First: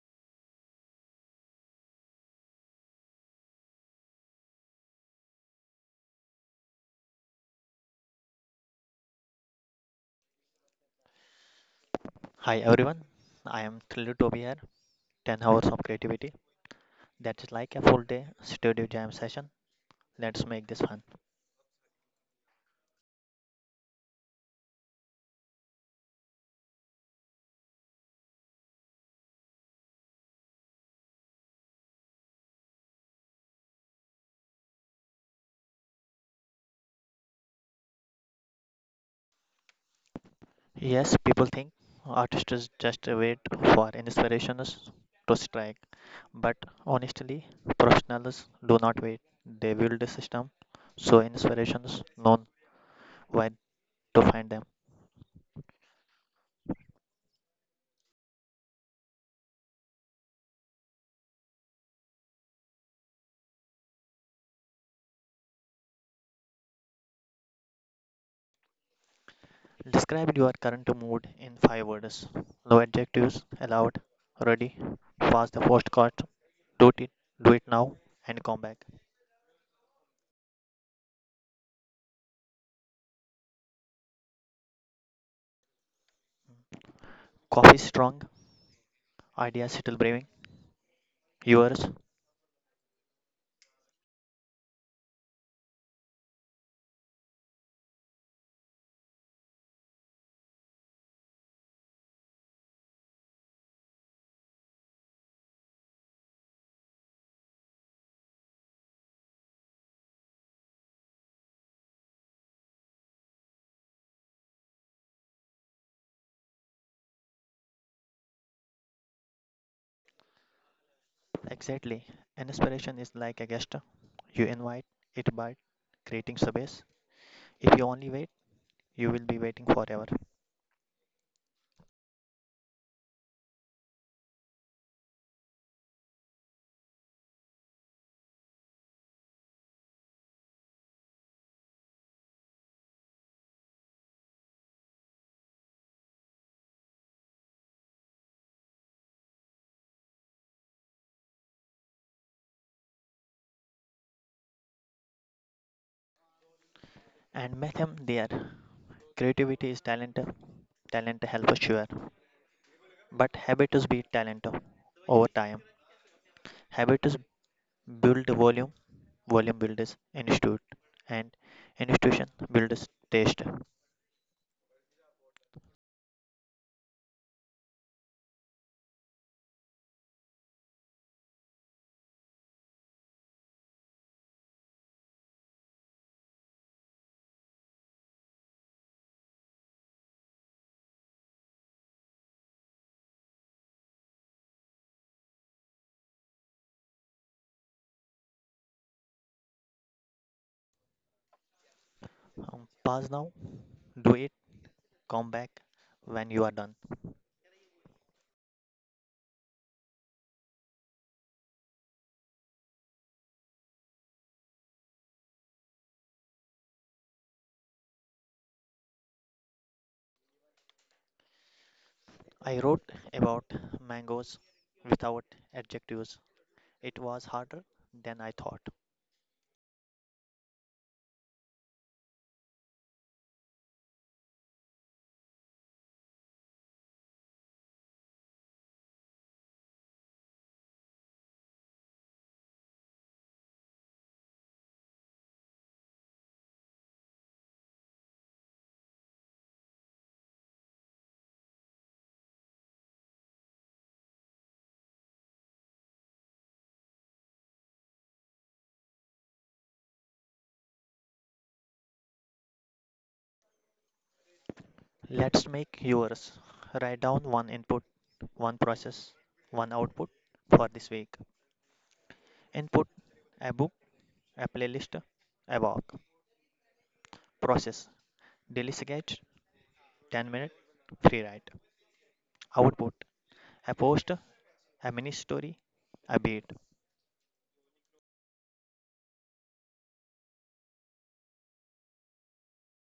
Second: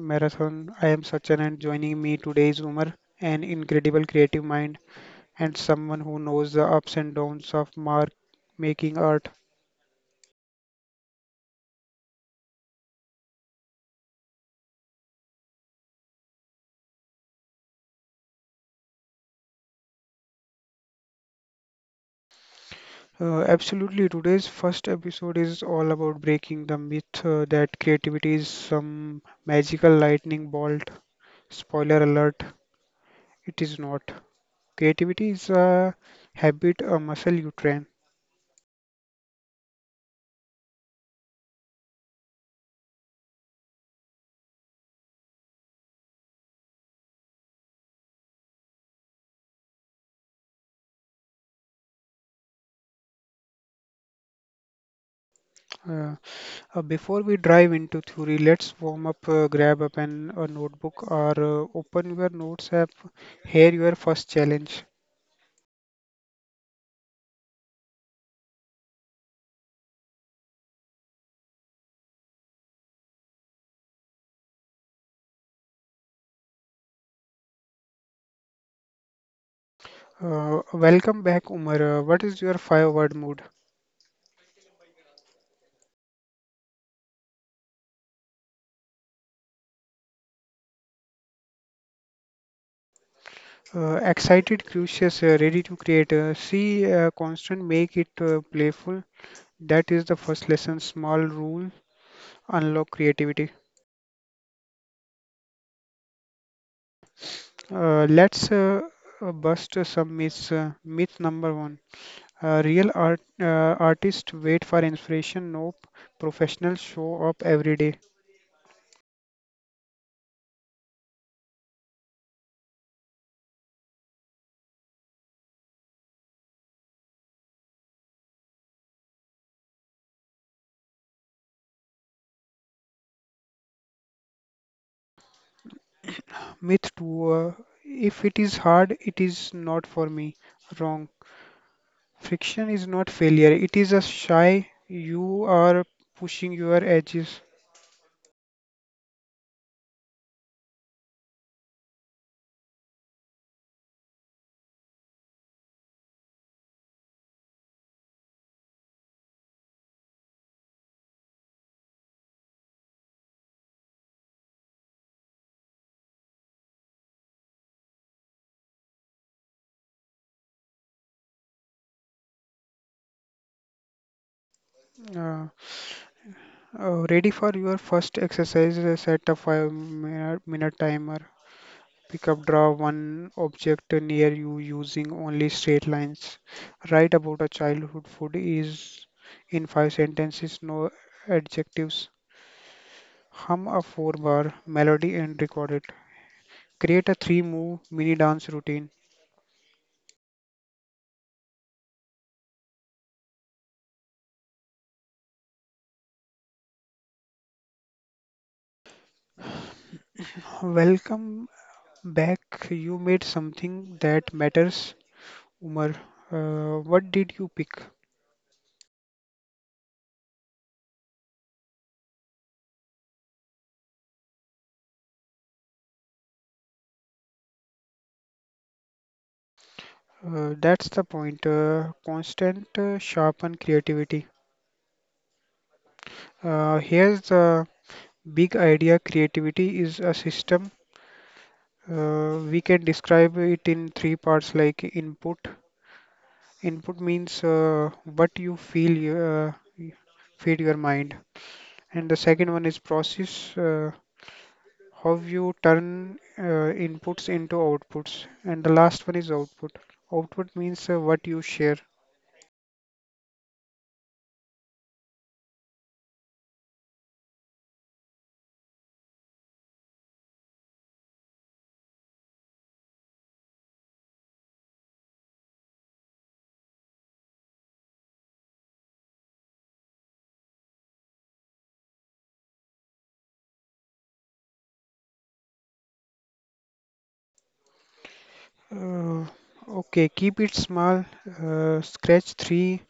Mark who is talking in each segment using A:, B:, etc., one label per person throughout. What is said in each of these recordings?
A: Marathon. I am Sachin, and joining me today is Umar, an incredible creative mind and someone who knows the ups and downs of mark making art.
B: Hi everyone, I am thrilled to be here. 10 hours of creativity. That's like a full day studio jam session. Let's make this fun.
A: Absolutely, today's first episode is all about breaking the myth that creativity is some magical lightning bolt. Spoiler alert, it is not. Creativity is a habit, a muscle you train.
B: Yes, people think artists just wait for inspirations to strike, but honestly, professionals do not wait. They build a system so inspirations know where to find them.
A: Uh, Before we dive into theory, let's warm up. Grab a pen, a notebook, or open your notes app. Here, your first challenge.
B: Describe your current mood in five words. No adjectives allowed. Ready? Pause the first cut. Do it. Do it now and come back.
A: Welcome back, Umar. What is your five word mood?
B: Coffee strong, ideas still brewing. Yours?
A: Excited, curious, ready to create. See, constant, make it playful. That is the first lesson. Small rule, unlock creativity. Let's bust some myths. Myth number one. Real artists wait for inspiration. Nope, professionals show up every day.
B: Exactly. An inspiration is like a guest. You invite it by creating space. If you only wait, you will be waiting forever.
A: Myth two: if it is hard, it is not for me. Wrong. Friction is not failure. It is a shy. You are pushing your edges.
B: And Metham there. Creativity is talent. Talent helps sure. But habits beat talent over time. Habits build volume. Volume builds institute. And institution builds taste.
A: Uh, Ready for your first exercise. Set a minute timer. Pick up, draw one object near you using only straight lines. Write about a childhood food is in five sentences, no adjectives. Hum a four bar melody and record it. Create a three move mini dance routine.
B: Pause now. Do it. Come back when you are done.
A: Welcome back. You made something that matters. Umar, what did you pick?
B: I wrote about mangoes without adjectives. It was harder than I thought.
A: That's the point. Constant sharpen creativity. Here's the big idea: creativity is a system. We can describe it in three parts like input. Input means what you feel, uh, y- feed your mind. And the second one is process, how you turn inputs into outputs. And the last one is output. Output means what you share.
B: Let's make yours. Write down one input, one process, one output for this week. Input a book, a playlist, a walk. Process daily sketch, 10-minute free write. Output a post, a mini story, a beat.
A: Uh, okay, keep it small. Scratch three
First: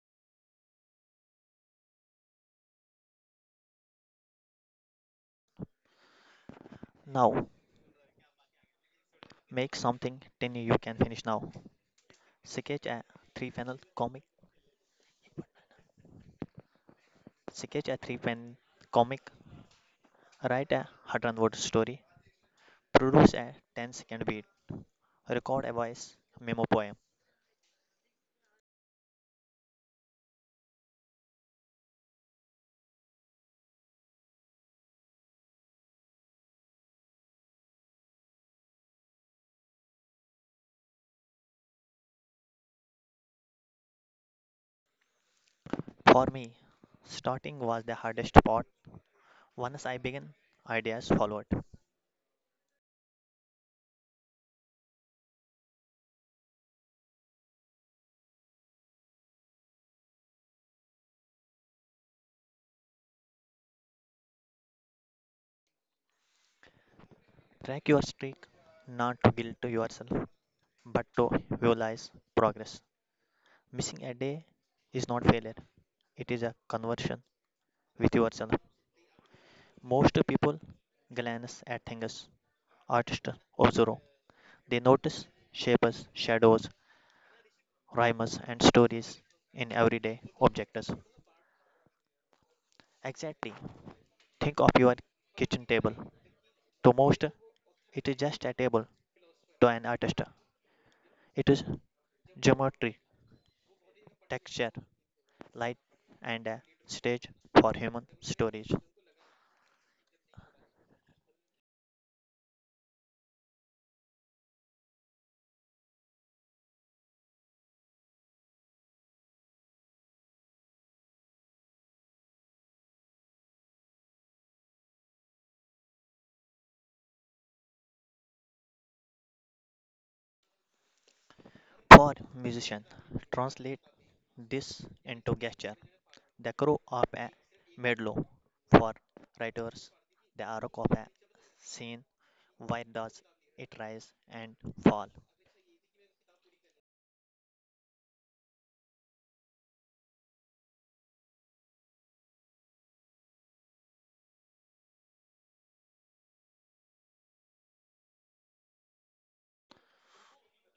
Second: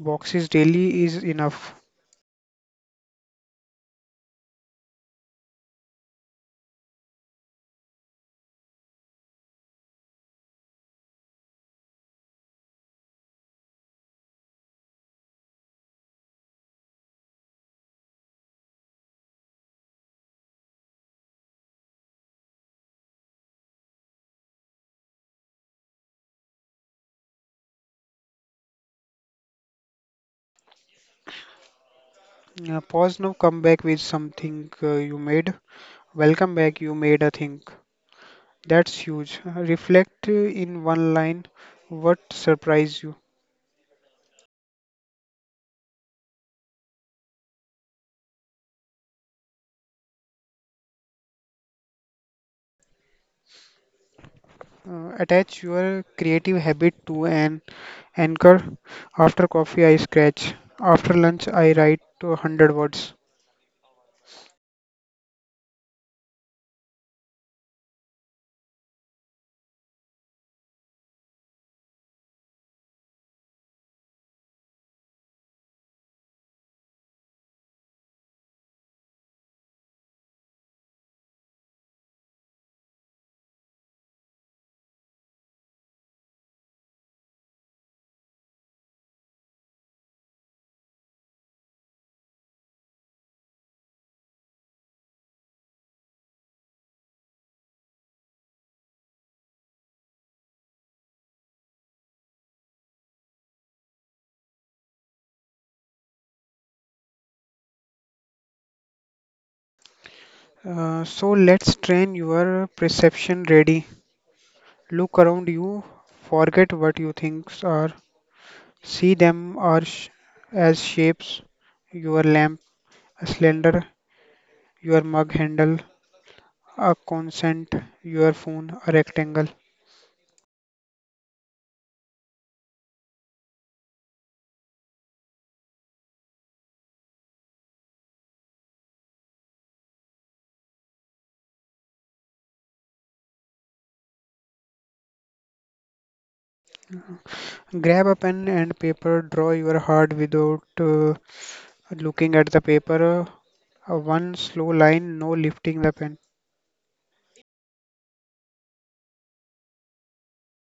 A: boxes daily is enough.
B: Now make something tiny you can finish now. Sketch a three panel comic. Sketch a three pen comic. Write a Hutton Word story. Produce a 10-second beat. Record a voice memo poem.
A: Pause now, come back with something you made. Welcome back, you made a thing. That's huge. Reflect in one line what surprised you.
B: For me, starting was the hardest part. Once I began, ideas followed.
A: Attach your creative habit to an anchor. After coffee, I scratch. After lunch, I write to 100 words.
B: Track your streak, not to guilt to yourself, but to visualize progress. Missing a day is not failure, it is a conversion with yourself. Most people glance at things, artists observe. They notice shapes, shadows, rhymes, and stories in everyday objects. Exactly. Think of your kitchen table. To most, it is just a table. To an artist, it is geometry, texture, light, and a stage for human stories.
A: So let's train your perception ready. Look around you, forget what you think are, see them are sh- as shapes. Your lamp slender, your mug handle, a consent, your phone, a rectangle.
B: For musician, translate this into gesture. The crow of a medlow. For writers, the arc of a scene. Why does it rise and fall?
A: Grab a pen and paper, draw your heart without looking at the paper. One slow line, no lifting the pen.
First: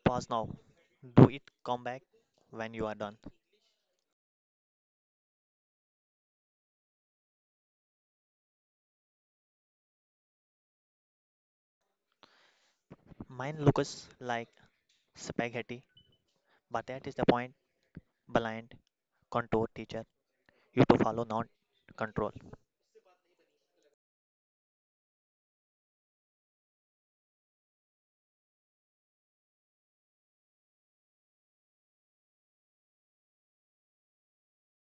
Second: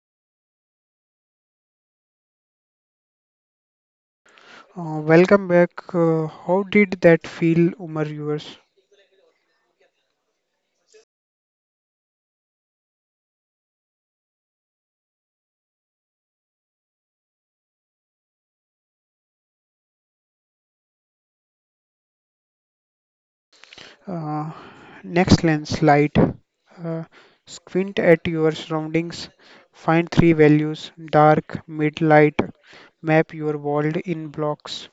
B: Pause now. Do it, come back when you are done.
A: Welcome back. How did that feel, Umar? Yours.
B: Mine looks like spaghetti, but that is the point, blind contour teacher you to follow, not control.
A: Uh, Next lens, light. Uh, Squint at your surroundings. Find three values: dark, mid, light. Map your world in blocks.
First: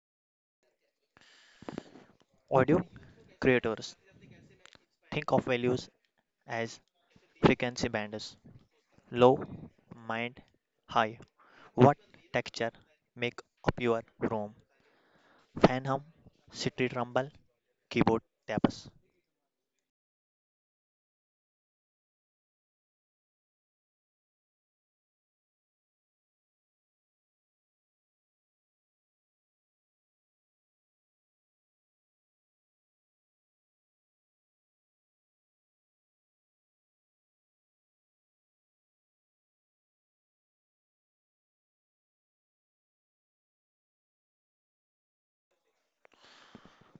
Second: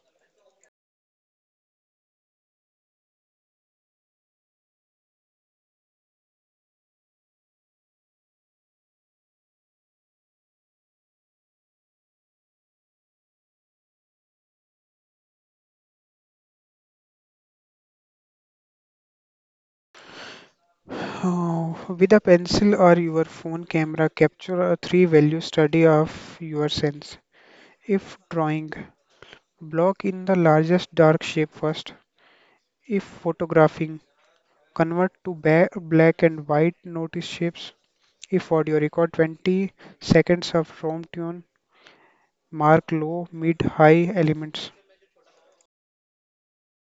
B: Audio creators think of values as frequency bands low, mind, high. What texture make up your room? Fan hum, city rumble, keyboard taps.
A: Oh, with a pencil or your phone camera, capture a three value study of your sense. If drawing, block in the largest dark shape first. If photographing, convert to black and white, notice shapes. If audio, record 20 seconds of ROM tune, mark low, mid, high elements.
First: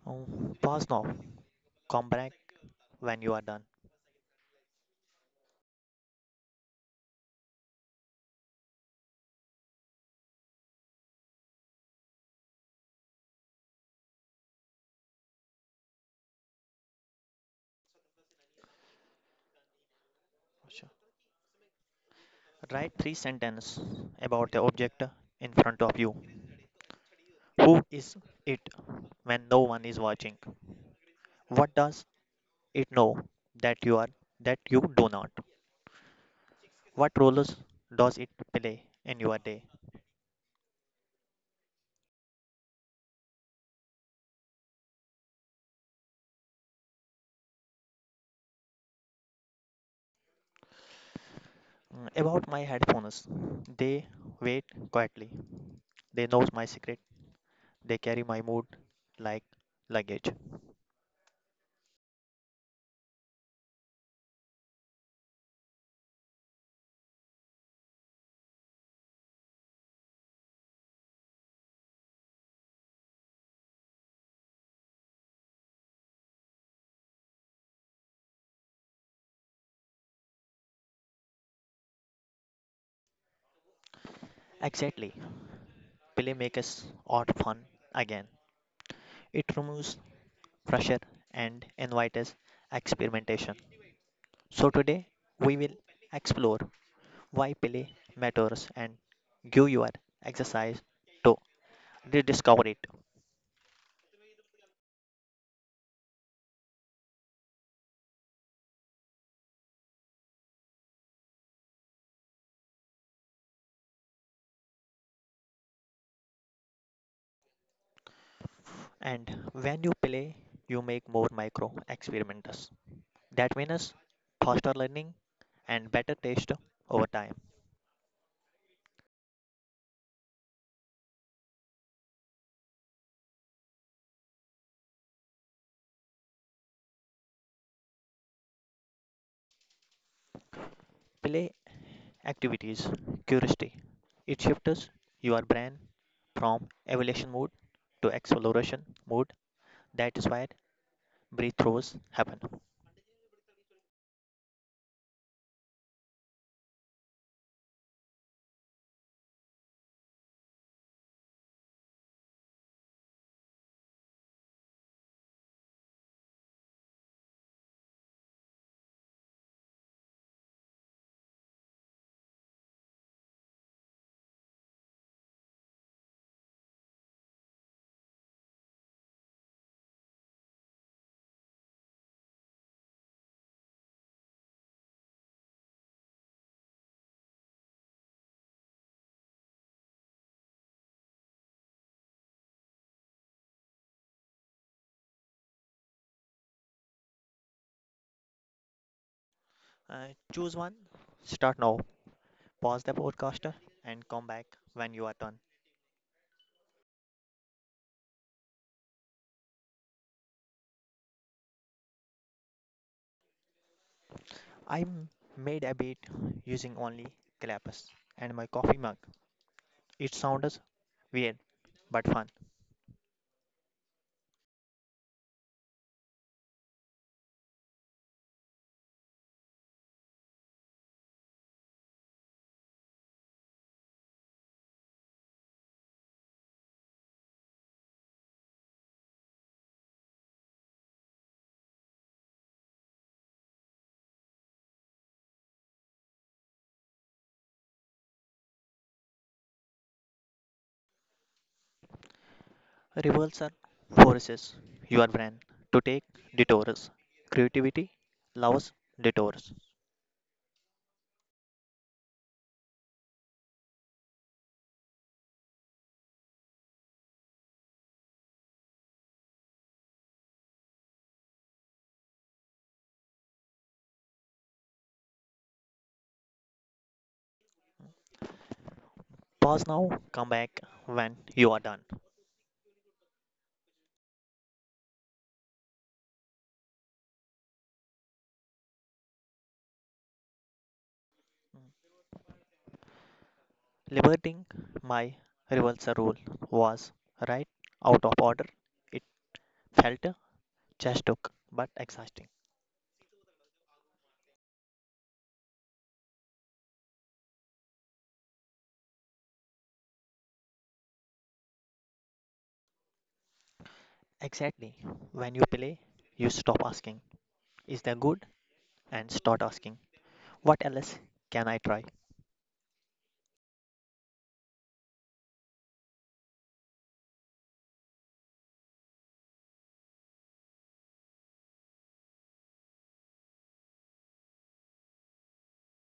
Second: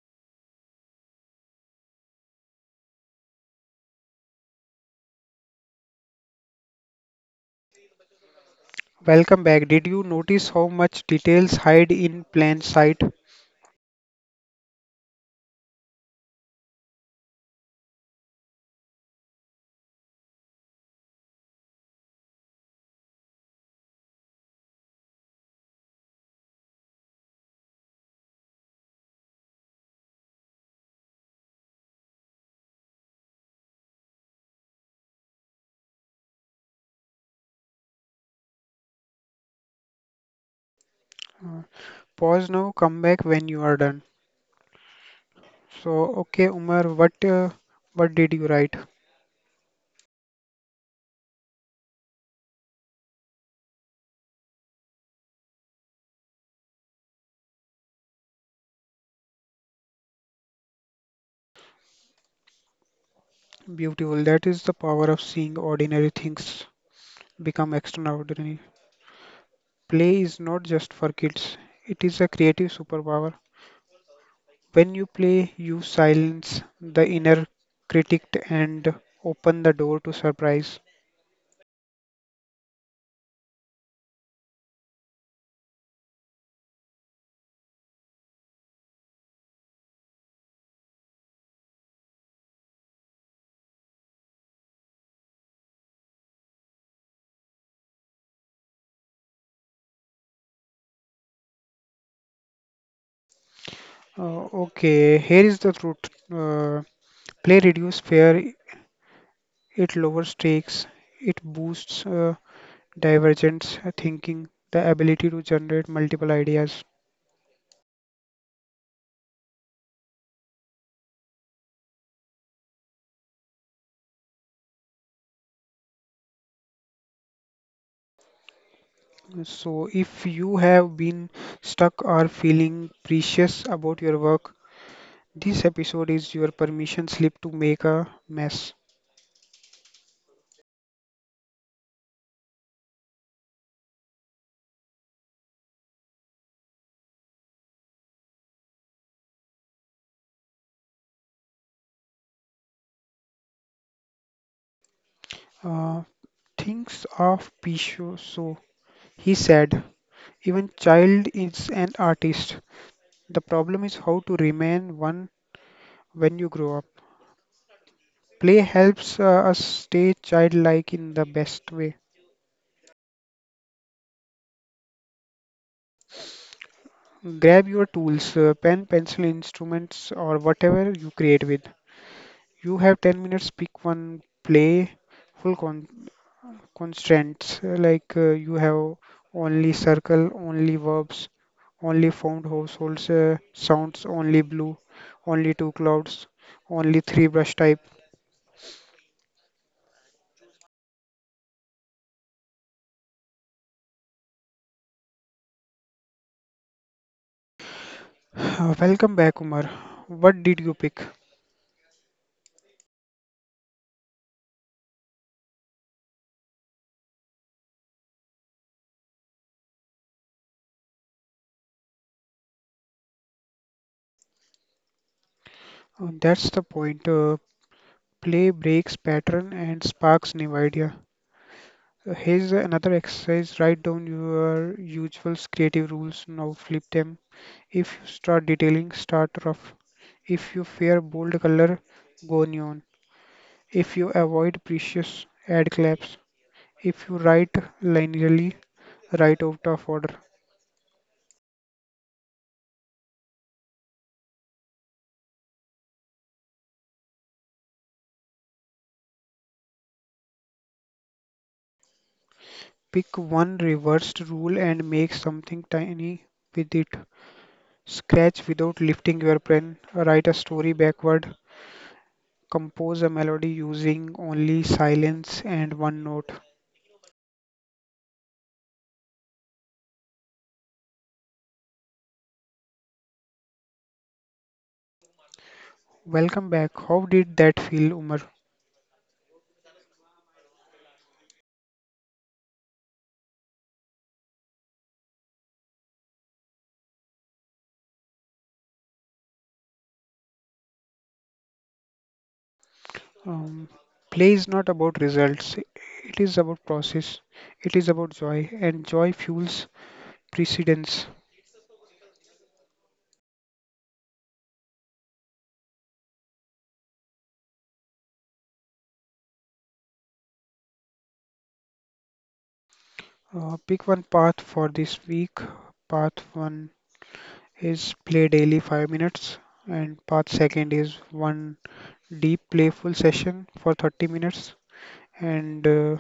B: Pause now. Come back when you are done.
A: Welcome back. Did you notice how much details hide in plain sight?
B: Write three sentences about the object in front of you. Who is it when no one is watching? What does it know that you are, that you do not? What roles does it play in your day?
A: Pause now, come back when you are done. So, okay, Umar, what did you write?
B: About my headphones. They wait quietly. They know my secret. They carry my mood like luggage.
A: Beautiful. That is the power of seeing ordinary things become extraordinary. Play is not just for kids. It is a creative superpower. When you play, you silence the inner critic and open the door to surprise.
B: Exactly. Play makes us odd fun again. It removes pressure and invites experimentation. So, today we will explore why play matters and give your exercise to rediscover it.
A: Okay, here is the truth. Play reduces fear. It lowers stakes. It boosts divergence thinking, the ability to generate multiple ideas.
B: And when you play, you make more micro experiments. That means faster learning and better taste over time.
A: So, if you have been stuck or feeling precious about your work, this episode is your permission slip to make a mess.
B: Play activities, curiosity. It shifts your brain from evaluation mode to exploration mode. That is why breakthroughs happen.
A: Uh, Thinks of Pisho. So, he said, even child is an artist. The problem is how to remain one when you grow up. Play helps us stay childlike in the best way. Grab your tools, pen, pencil, instruments, or whatever you create with. You have 10 minutes, pick one play, full con constraints. Like you have only circle, only verbs, only found households, sounds, only blue, only two clouds, only three brush type.
B: Uh, Choose one, start now, pause the podcaster and come back when you are done.
A: Welcome back, Umar. What did you pick?
B: I m- made a beat using only clappers and my coffee mug. It sounds weird but fun.
A: That's the point. Play breaks pattern and sparks new idea. Here's another exercise. Write down your usual creative rules. Now flip them. If you start detailing, start rough. If you fear bold color, go neon. If you avoid precious, add claps. If you write linearly, write out of order.
B: Reversal forces your brain to take detours. Creativity loves detours.
A: Pick one reversed rule and make something tiny with it. Scratch without lifting your pen. Write a story backward. Compose a melody using only silence and one note.
B: Pause now, come back when you are done.
A: Welcome back. How did that feel, Umar?
B: Liberating, my reversal rule was right out of order. It felt just took but exhausting.
A: Um, Play is not about results, it is about process, it is about joy, and joy fuels precedence.
B: Exactly. When you play, you stop asking, "Is that good?" and start asking, "What else can I try?"
A: Pick one path for this week. Path one is play daily 5 minutes, and path second is one deep playful session for 30 minutes, and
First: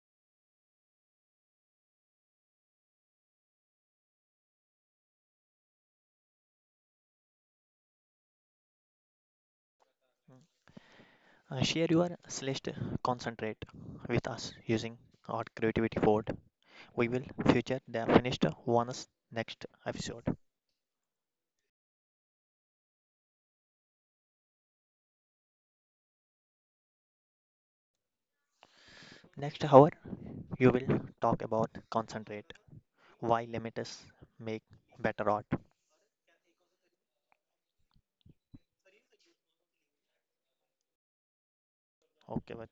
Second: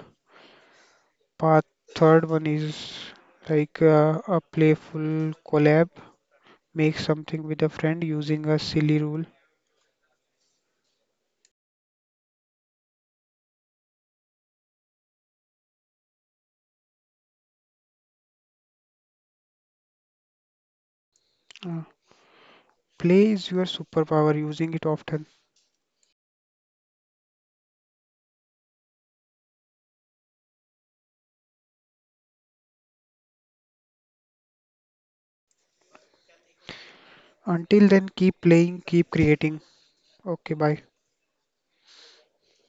A: path third one is like a playful collab, make something with a friend using a silly rule.
B: Share your slash concentrate with us using our creativity board. We will feature the finished ones next episode.
A: Uh, Play is your superpower, using it often.
B: Next hour, you will talk about concentrate, why limits make better art.
A: Until then, keep playing, keep creating. Okay, bye.
B: Okay,